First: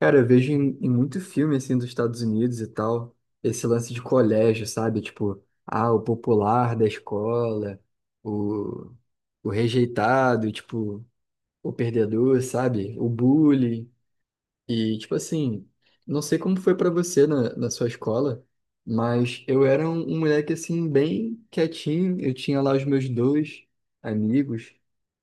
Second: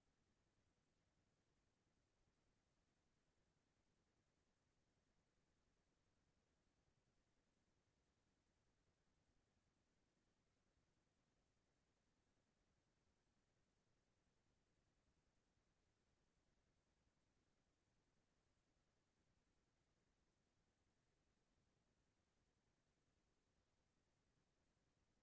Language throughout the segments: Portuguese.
Cara, eu vejo em muito filme, assim, dos Estados Unidos e tal, esse lance de colégio, sabe? Tipo, ah, o popular da escola, o, o rejeitado, tipo, o perdedor, sabe? O bully e, tipo assim, não sei como foi pra você na sua escola, mas eu era um moleque, assim, bem quietinho. Eu tinha lá os meus dois amigos.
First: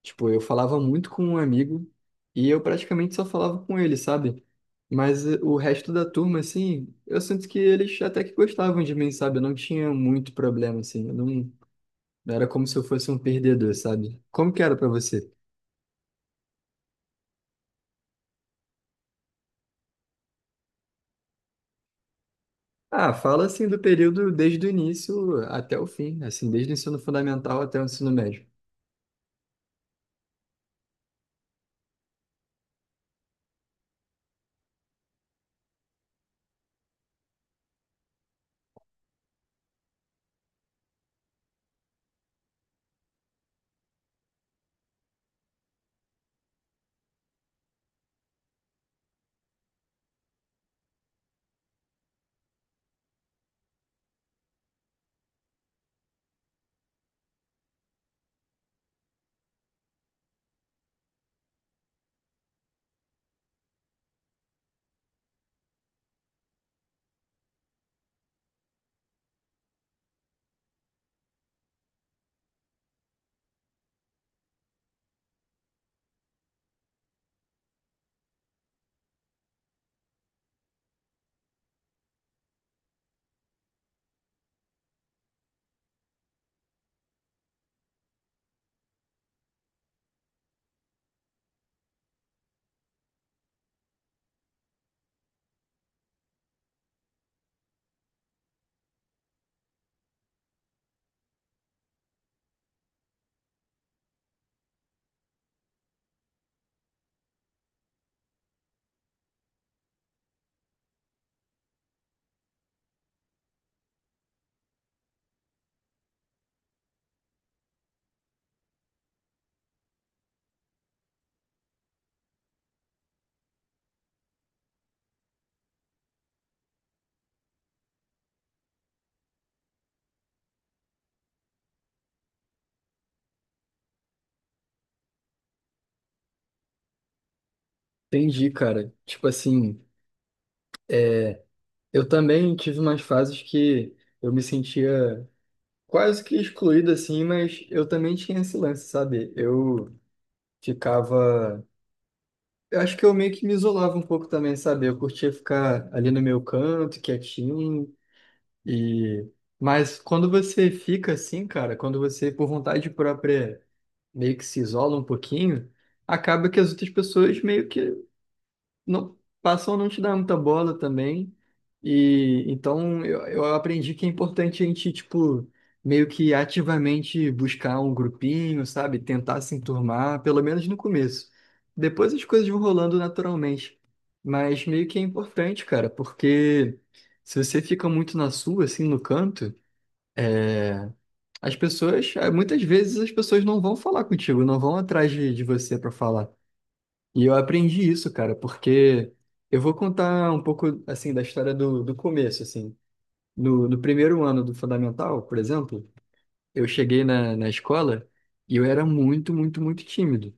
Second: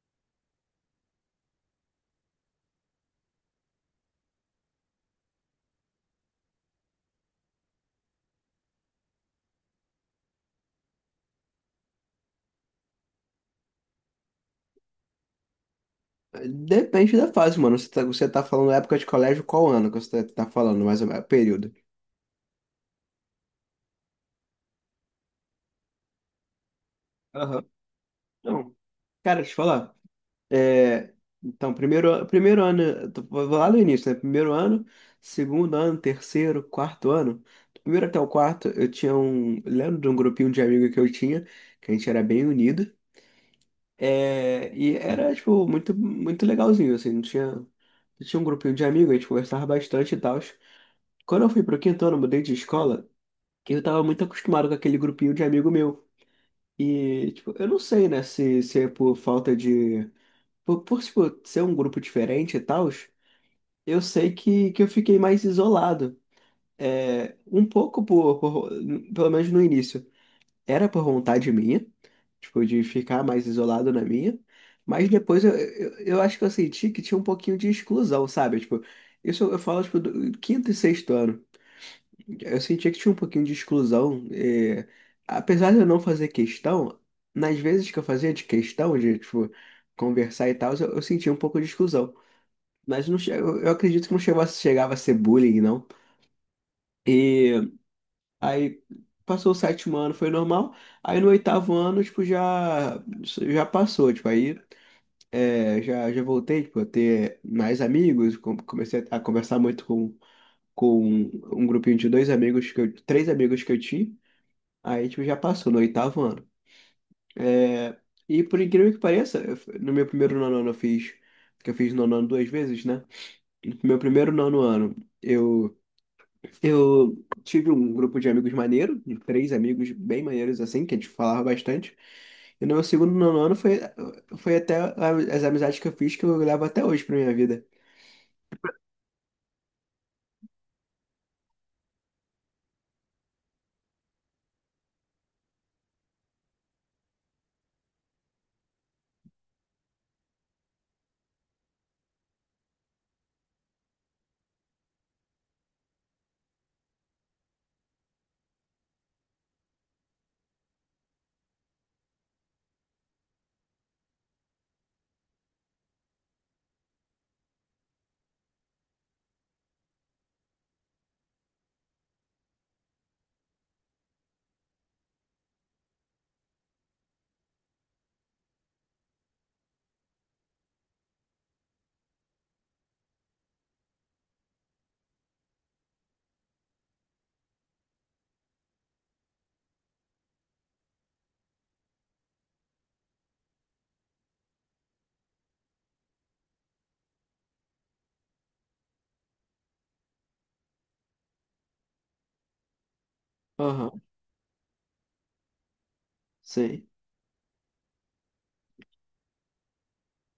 Tipo, eu falava muito com um amigo e eu praticamente só falava com ele, sabe? Mas o resto da turma, assim, eu sinto que eles até que gostavam de mim, sabe? Eu não tinha muito problema, assim. Eu não, Não era como se eu fosse um perdedor, sabe? Como que era pra você? Depende da fase, mano. Você tá falando época de colégio, qual ano que você tá falando, mais ou menos, período? Ah, fala assim do período desde o início até o fim, assim, desde o ensino fundamental Aham. até o ensino médio. Não, cara, deixa eu te falar. É, então, primeiro, primeiro ano, vou lá no início, né? Primeiro ano, segundo ano, terceiro, quarto ano. Do primeiro até o quarto, eu tinha um. Lembro de um grupinho de amigos que eu tinha, que a gente era bem unido. É, e era, tipo, muito, muito legalzinho, assim. Não tinha um grupinho de amigos, a gente conversava bastante e tal. Quando eu fui pro quinto ano, eu mudei de escola, que eu tava muito acostumado com aquele grupinho de amigo meu. E, tipo, eu não sei, né, se é por falta de. Tipo, ser um grupo diferente e tal, eu sei que eu fiquei mais isolado. É, um pouco pelo menos no início. Era por vontade minha, tipo, de ficar mais isolado na minha. Mas depois eu acho que eu senti que tinha um pouquinho de exclusão, sabe? Tipo, isso eu falo, tipo, do quinto e sexto ano. Eu sentia que tinha um pouquinho de exclusão. Apesar de eu não fazer questão, nas vezes que eu fazia de questão, de, tipo, conversar e tal, eu sentia um pouco de exclusão. Mas não, eu acredito que não chegou a- chegava a ser bullying, não. E aí passou o sétimo ano, foi normal. Aí no oitavo ano, tipo, já passou. Tipo, aí é, já voltei, tipo, a ter mais amigos. Comecei a conversar muito com um grupinho de dois amigos, que eu, três amigos que eu tinha. Aí, tipo, já passou no oitavo ano. É, e por incrível que pareça, no meu primeiro nono ano eu fiz, que eu fiz nono ano duas vezes, né? No meu primeiro nono ano, eu, eu tive um grupo de amigos maneiro, de três amigos bem maneiros, assim, que a gente falava bastante. E no meu segundo nono ano foi até a- as amizades que eu fiz, que eu levo até hoje pra minha vida. Entendi, cara. Tipo assim, eu também tive umas fases que eu me sentia quase que excluído, assim, mas eu também tinha esse lance, sabe? Eu ficava. Eu acho que eu meio que me isolava um pouco também, sabe? Eu curtia ficar ali no meu canto, quietinho, e. Mas quando você fica assim, cara, quando você, por vontade própria meio que se isola um pouquinho, acaba que as outras pessoas meio que não passam a não te dar muita bola também. E então eu aprendi que é importante a gente, tipo, meio que ativamente buscar um grupinho, sabe? Tentar se enturmar, pelo menos no começo. Depois as coisas vão rolando naturalmente. Mas meio que é importante, cara, porque se você fica muito na sua, assim, no canto, é, muitas vezes as pessoas não vão falar contigo, não vão atrás de você para falar. E eu aprendi isso, cara, porque eu vou contar um pouco, assim, da história do começo, assim. No Aham, primeiro ano do fundamental, por exemplo, eu sim. cheguei na escola e eu era muito, muito, muito tímido.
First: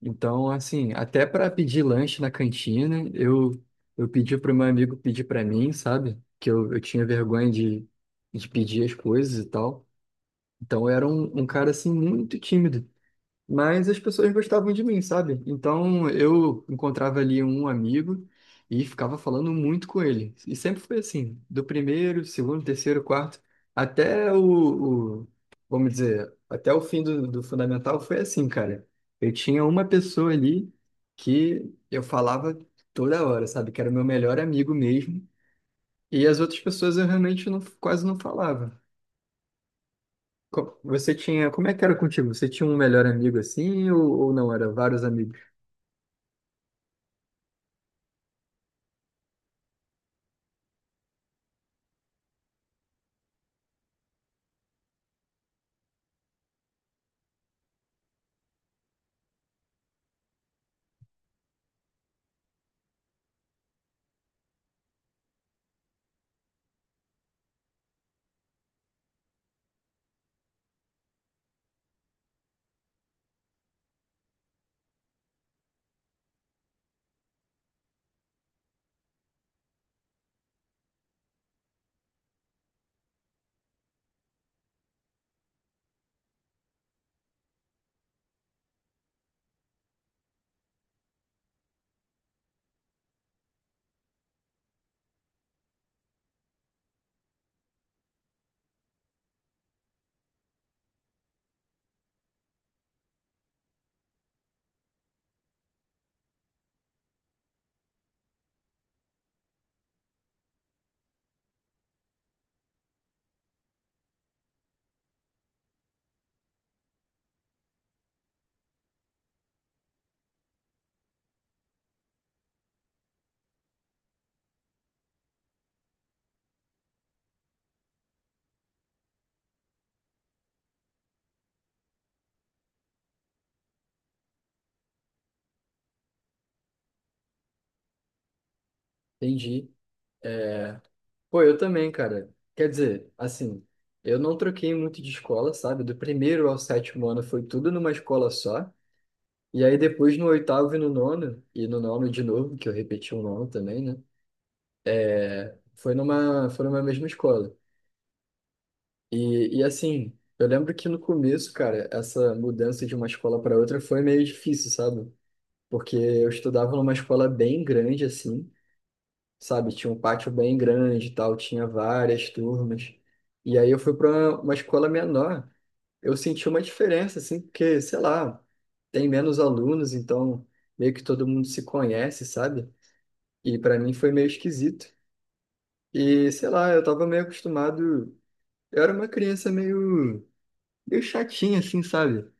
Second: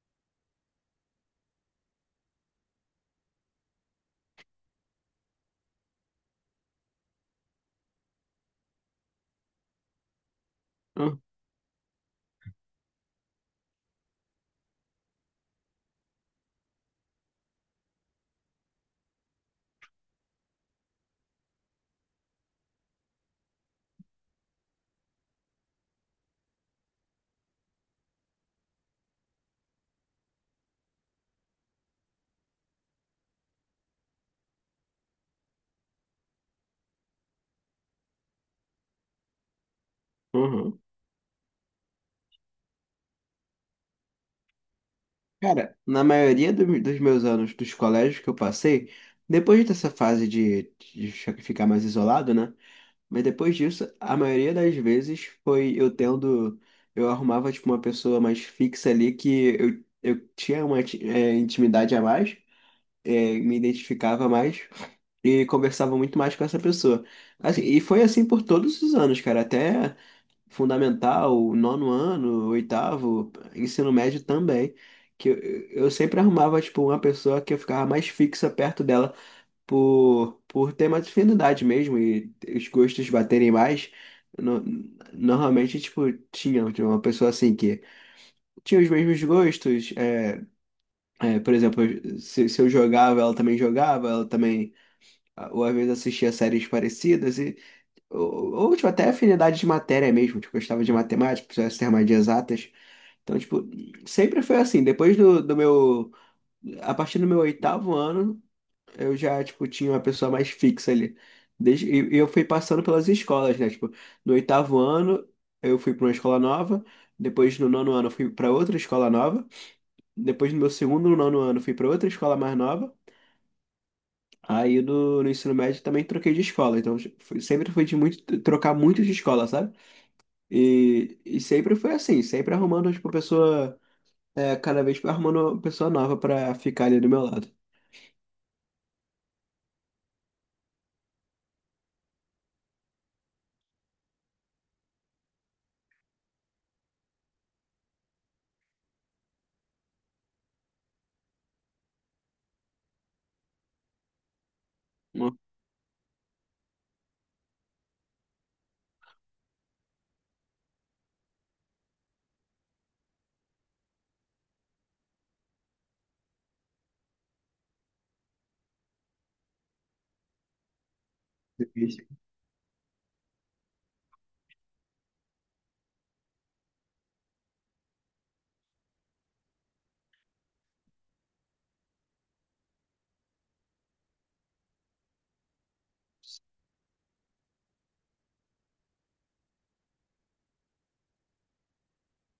Então, assim, até para pedir lanche na cantina, eu pedi para o meu amigo pedir para mim, sabe? Que eu tinha vergonha de pedir as coisas e tal. Então eu era um cara assim muito tímido, mas as pessoas gostavam de mim, sabe? Então eu encontrava ali um amigo e ficava falando muito com ele. E sempre foi assim, do primeiro, segundo, terceiro, quarto, até o, o- vamos dizer, até o fim do fundamental foi assim, cara. Eu tinha uma pessoa ali que eu falava toda hora, sabe? Que era o meu melhor amigo mesmo. E as outras pessoas eu realmente quase não falava Aham. Você tinha. Como é que era contigo? Você tinha um melhor amigo assim ou não? Era vários amigos? Cara, na maioria dos meus anos dos colégios que eu passei, depois dessa fase de ficar mais isolado, né? Mas depois disso, a maioria das vezes foi eu tendo. Eu arrumava, tipo, uma pessoa mais fixa ali que eu tinha uma intimidade a mais, me identificava mais e conversava muito mais com essa pessoa. Assim, e foi assim por todos os anos, cara. Até fundamental, nono ano, oitavo, ensino médio também. Que eu sempre arrumava, tipo, uma pessoa que eu ficava mais fixa perto dela por ter mais afinidade mesmo e os gostos baterem mais. No- normalmente, tipo, tinha uma pessoa assim que tinha os mesmos gostos. Por exemplo, se eu jogava, ela também, ou às vezes assistia séries parecidas, e, tipo, até afinidade de matéria mesmo, tipo, gostava de matemática, precisava ser mais de exatas. Então, tipo, sempre foi assim. Depois do meu. A partir do meu oitavo ano, eu já, tipo, tinha uma pessoa mais fixa ali. Desde, e eu fui passando pelas escolas, né? Tipo, no oitavo ano, eu fui para uma escola nova. Depois, no nono ano, eu fui para outra escola nova. Depois, no meu segundo no nono ano, eu fui para outra escola mais nova. Aí, no ensino médio, também troquei de escola. Então, sempre foi de muito, trocar muito de escola, sabe? E sempre foi assim, sempre arrumando, tipo, pessoa. É, cada vez vai arrumando uma pessoa nova pra ficar ali do meu lado. Entendi. É, pô, eu também, cara. Quer dizer, assim, eu não troquei muito de escola, sabe? Do primeiro ao sétimo ano foi tudo numa escola só. E aí depois no oitavo e no nono de novo, que eu repeti o nono também, né? Uma Foi numa mesma escola. E assim, eu lembro que no começo, cara, essa mudança de uma escola para outra foi meio difícil, sabe? Porque eu estudava numa escola bem grande, assim, sabe? Tinha um pátio bem grande e tal, tinha vez. várias turmas. E aí eu fui para uma escola menor, eu senti uma diferença, assim, porque, sei lá, tem menos alunos, então meio que todo mundo se conhece, sabe? E para mim foi meio esquisito. E, sei lá, eu tava meio acostumado, eu era uma criança meio, meio chatinha, assim, sabe?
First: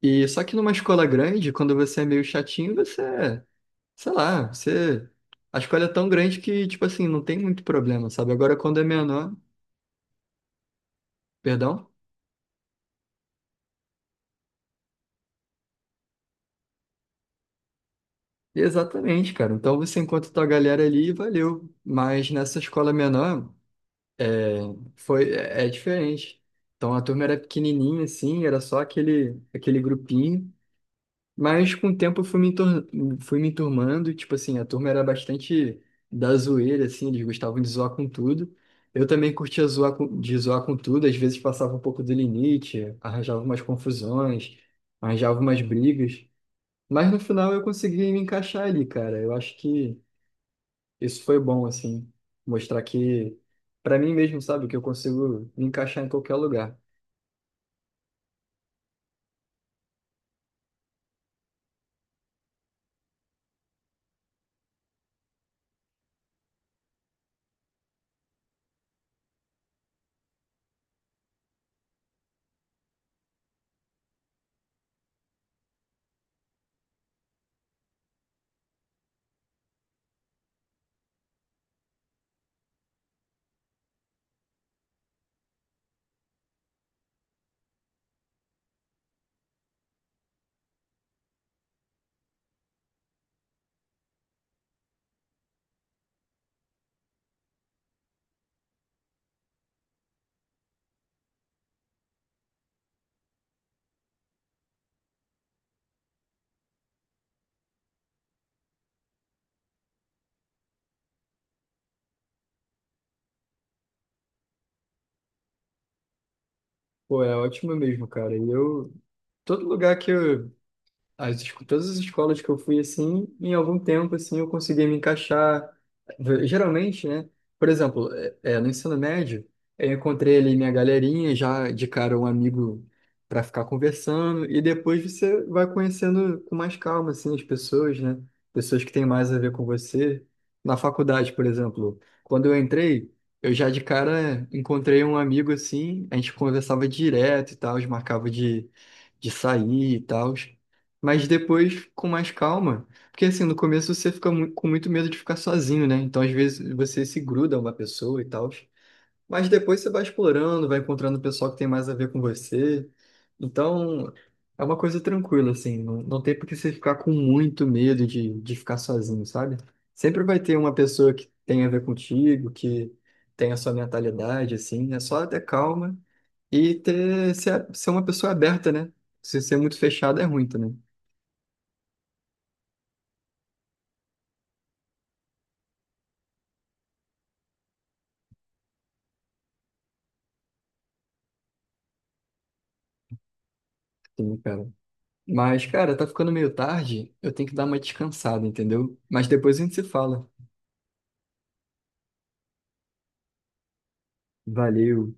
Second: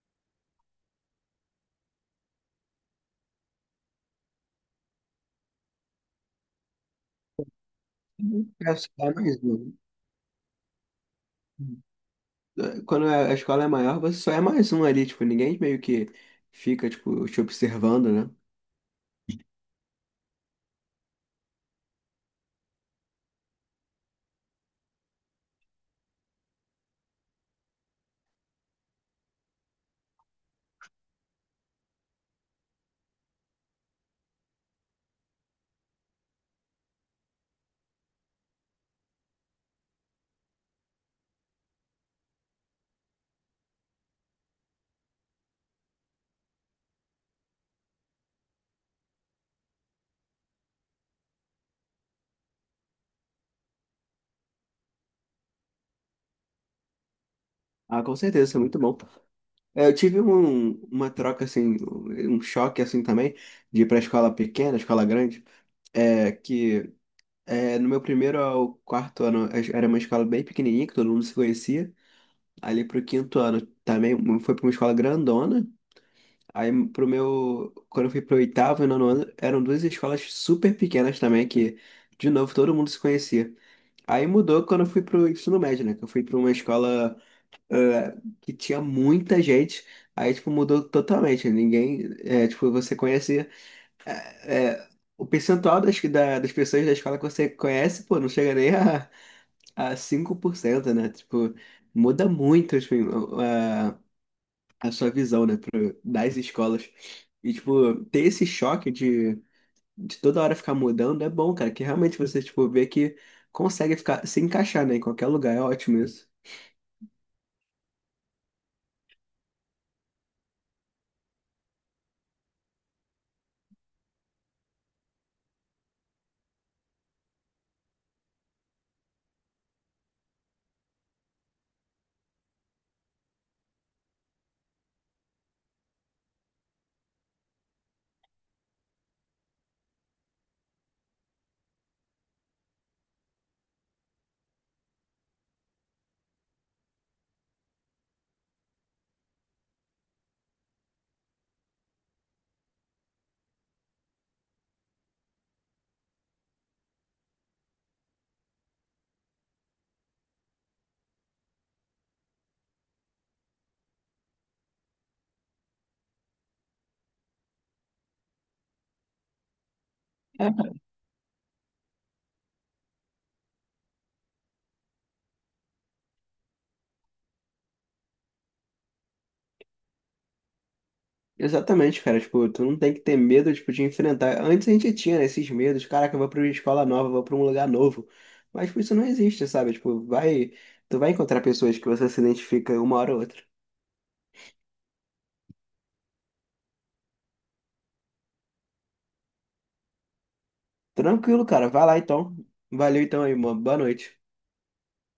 E só que numa escola grande, quando você é meio chatinho, você sei lá, você. A escola é tão grande que, tipo assim, não tem muito problema, sabe? Agora, É quando é só menor, mais um. perdão? É, quando a escola é maior, você só é mais um ali, tipo, ninguém meio que fica, tipo, te observando, né? Exatamente, cara. Então você encontra tua galera ali e valeu. Mas nessa escola menor, é, é diferente. Então a turma era pequenininha, assim, era só aquele grupinho. Mas com o tempo eu fui fui me enturmando, e, tipo assim, a turma era bastante da zoeira, assim, eles gostavam de zoar com tudo. Eu também curtia de zoar com tudo, às vezes passava um pouco do limite, arranjava umas confusões, arranjava umas brigas. Mas no final eu consegui me encaixar ali, cara. Eu acho que isso foi bom, assim, mostrar que, pra mim mesmo, sabe, que eu consigo me encaixar em qualquer lugar. Ah, com certeza, isso é muito bom. É, eu tive uma troca, assim, um choque, assim, também, de ir pra escola pequena, escola grande, é, que é, no meu primeiro ao quarto ano era uma escola bem pequenininha, que todo mundo se conhecia, ali pro quinto ano também foi pra uma escola grandona. Aí pro meu, quando eu fui pro oitavo e nono ano, eram duas escolas super pequenas também, que, de novo, todo mundo se conhecia. Aí mudou quando eu fui pro ensino médio, né? Que eu fui pra uma escola eh, que tinha muita gente. Aí, tipo, mudou totalmente. Ninguém, tipo, você conhecia eh, o percentual das pessoas da escola que você conhece, pô, não chega nem a, a 5%, né? Tipo, muda muito, assim, a sua visão, né, pro, das escolas. E, tipo, ter esse choque de toda hora ficar mudando é bom, cara, que realmente você, tipo, vê que consegue ficar, se encaixar, né, em qualquer lugar, é ótimo isso. Pô, é ótimo mesmo, cara. E eu, todo lugar que eu todas as escolas que eu fui, assim, em algum tempo, assim, eu consegui me encaixar. Geralmente, né? Por exemplo, no ensino médio, eu encontrei ali minha galerinha, já de cara um amigo para ficar conversando, e depois você vai conhecendo com mais calma, assim, as pessoas, né? Pessoas que têm mais a ver com você. Na faculdade, por exemplo, quando eu entrei, eu já de cara encontrei um amigo, assim, a gente conversava direto e tal, marcava de sair e tal. Mas depois com mais calma. Porque assim, no começo você fica com muito medo de ficar sozinho, né? Então às vezes você se gruda a uma pessoa e tal. Mas depois você vai explorando, vai encontrando o pessoal que tem mais a ver com você. Então é uma coisa tranquila, assim. Não, não tem por que você ficar com muito medo de ficar sozinho, sabe? Sempre vai ter É. uma pessoa que tem a ver contigo, que tem a sua mentalidade, assim. É só ter calma e ser uma pessoa aberta, né? Se ser muito fechado é ruim também. Exatamente, cara, tipo, tu não tem que ter medo, tipo, de enfrentar. Antes a gente tinha, né, esses medos, caraca, eu vou pra uma escola nova, eu vou pra um lugar novo. Mas, tipo, isso não existe, sabe? Tipo, vai, tu vai encontrar pessoas que você se identifica uma hora ou outra. Sim, cara. Mas, cara, tá ficando meio tarde, eu tenho que dar uma descansada, entendeu? Mas depois a gente se fala. Tranquilo, cara, vai lá então. Valeu então aí, mano. Boa noite. Valeu.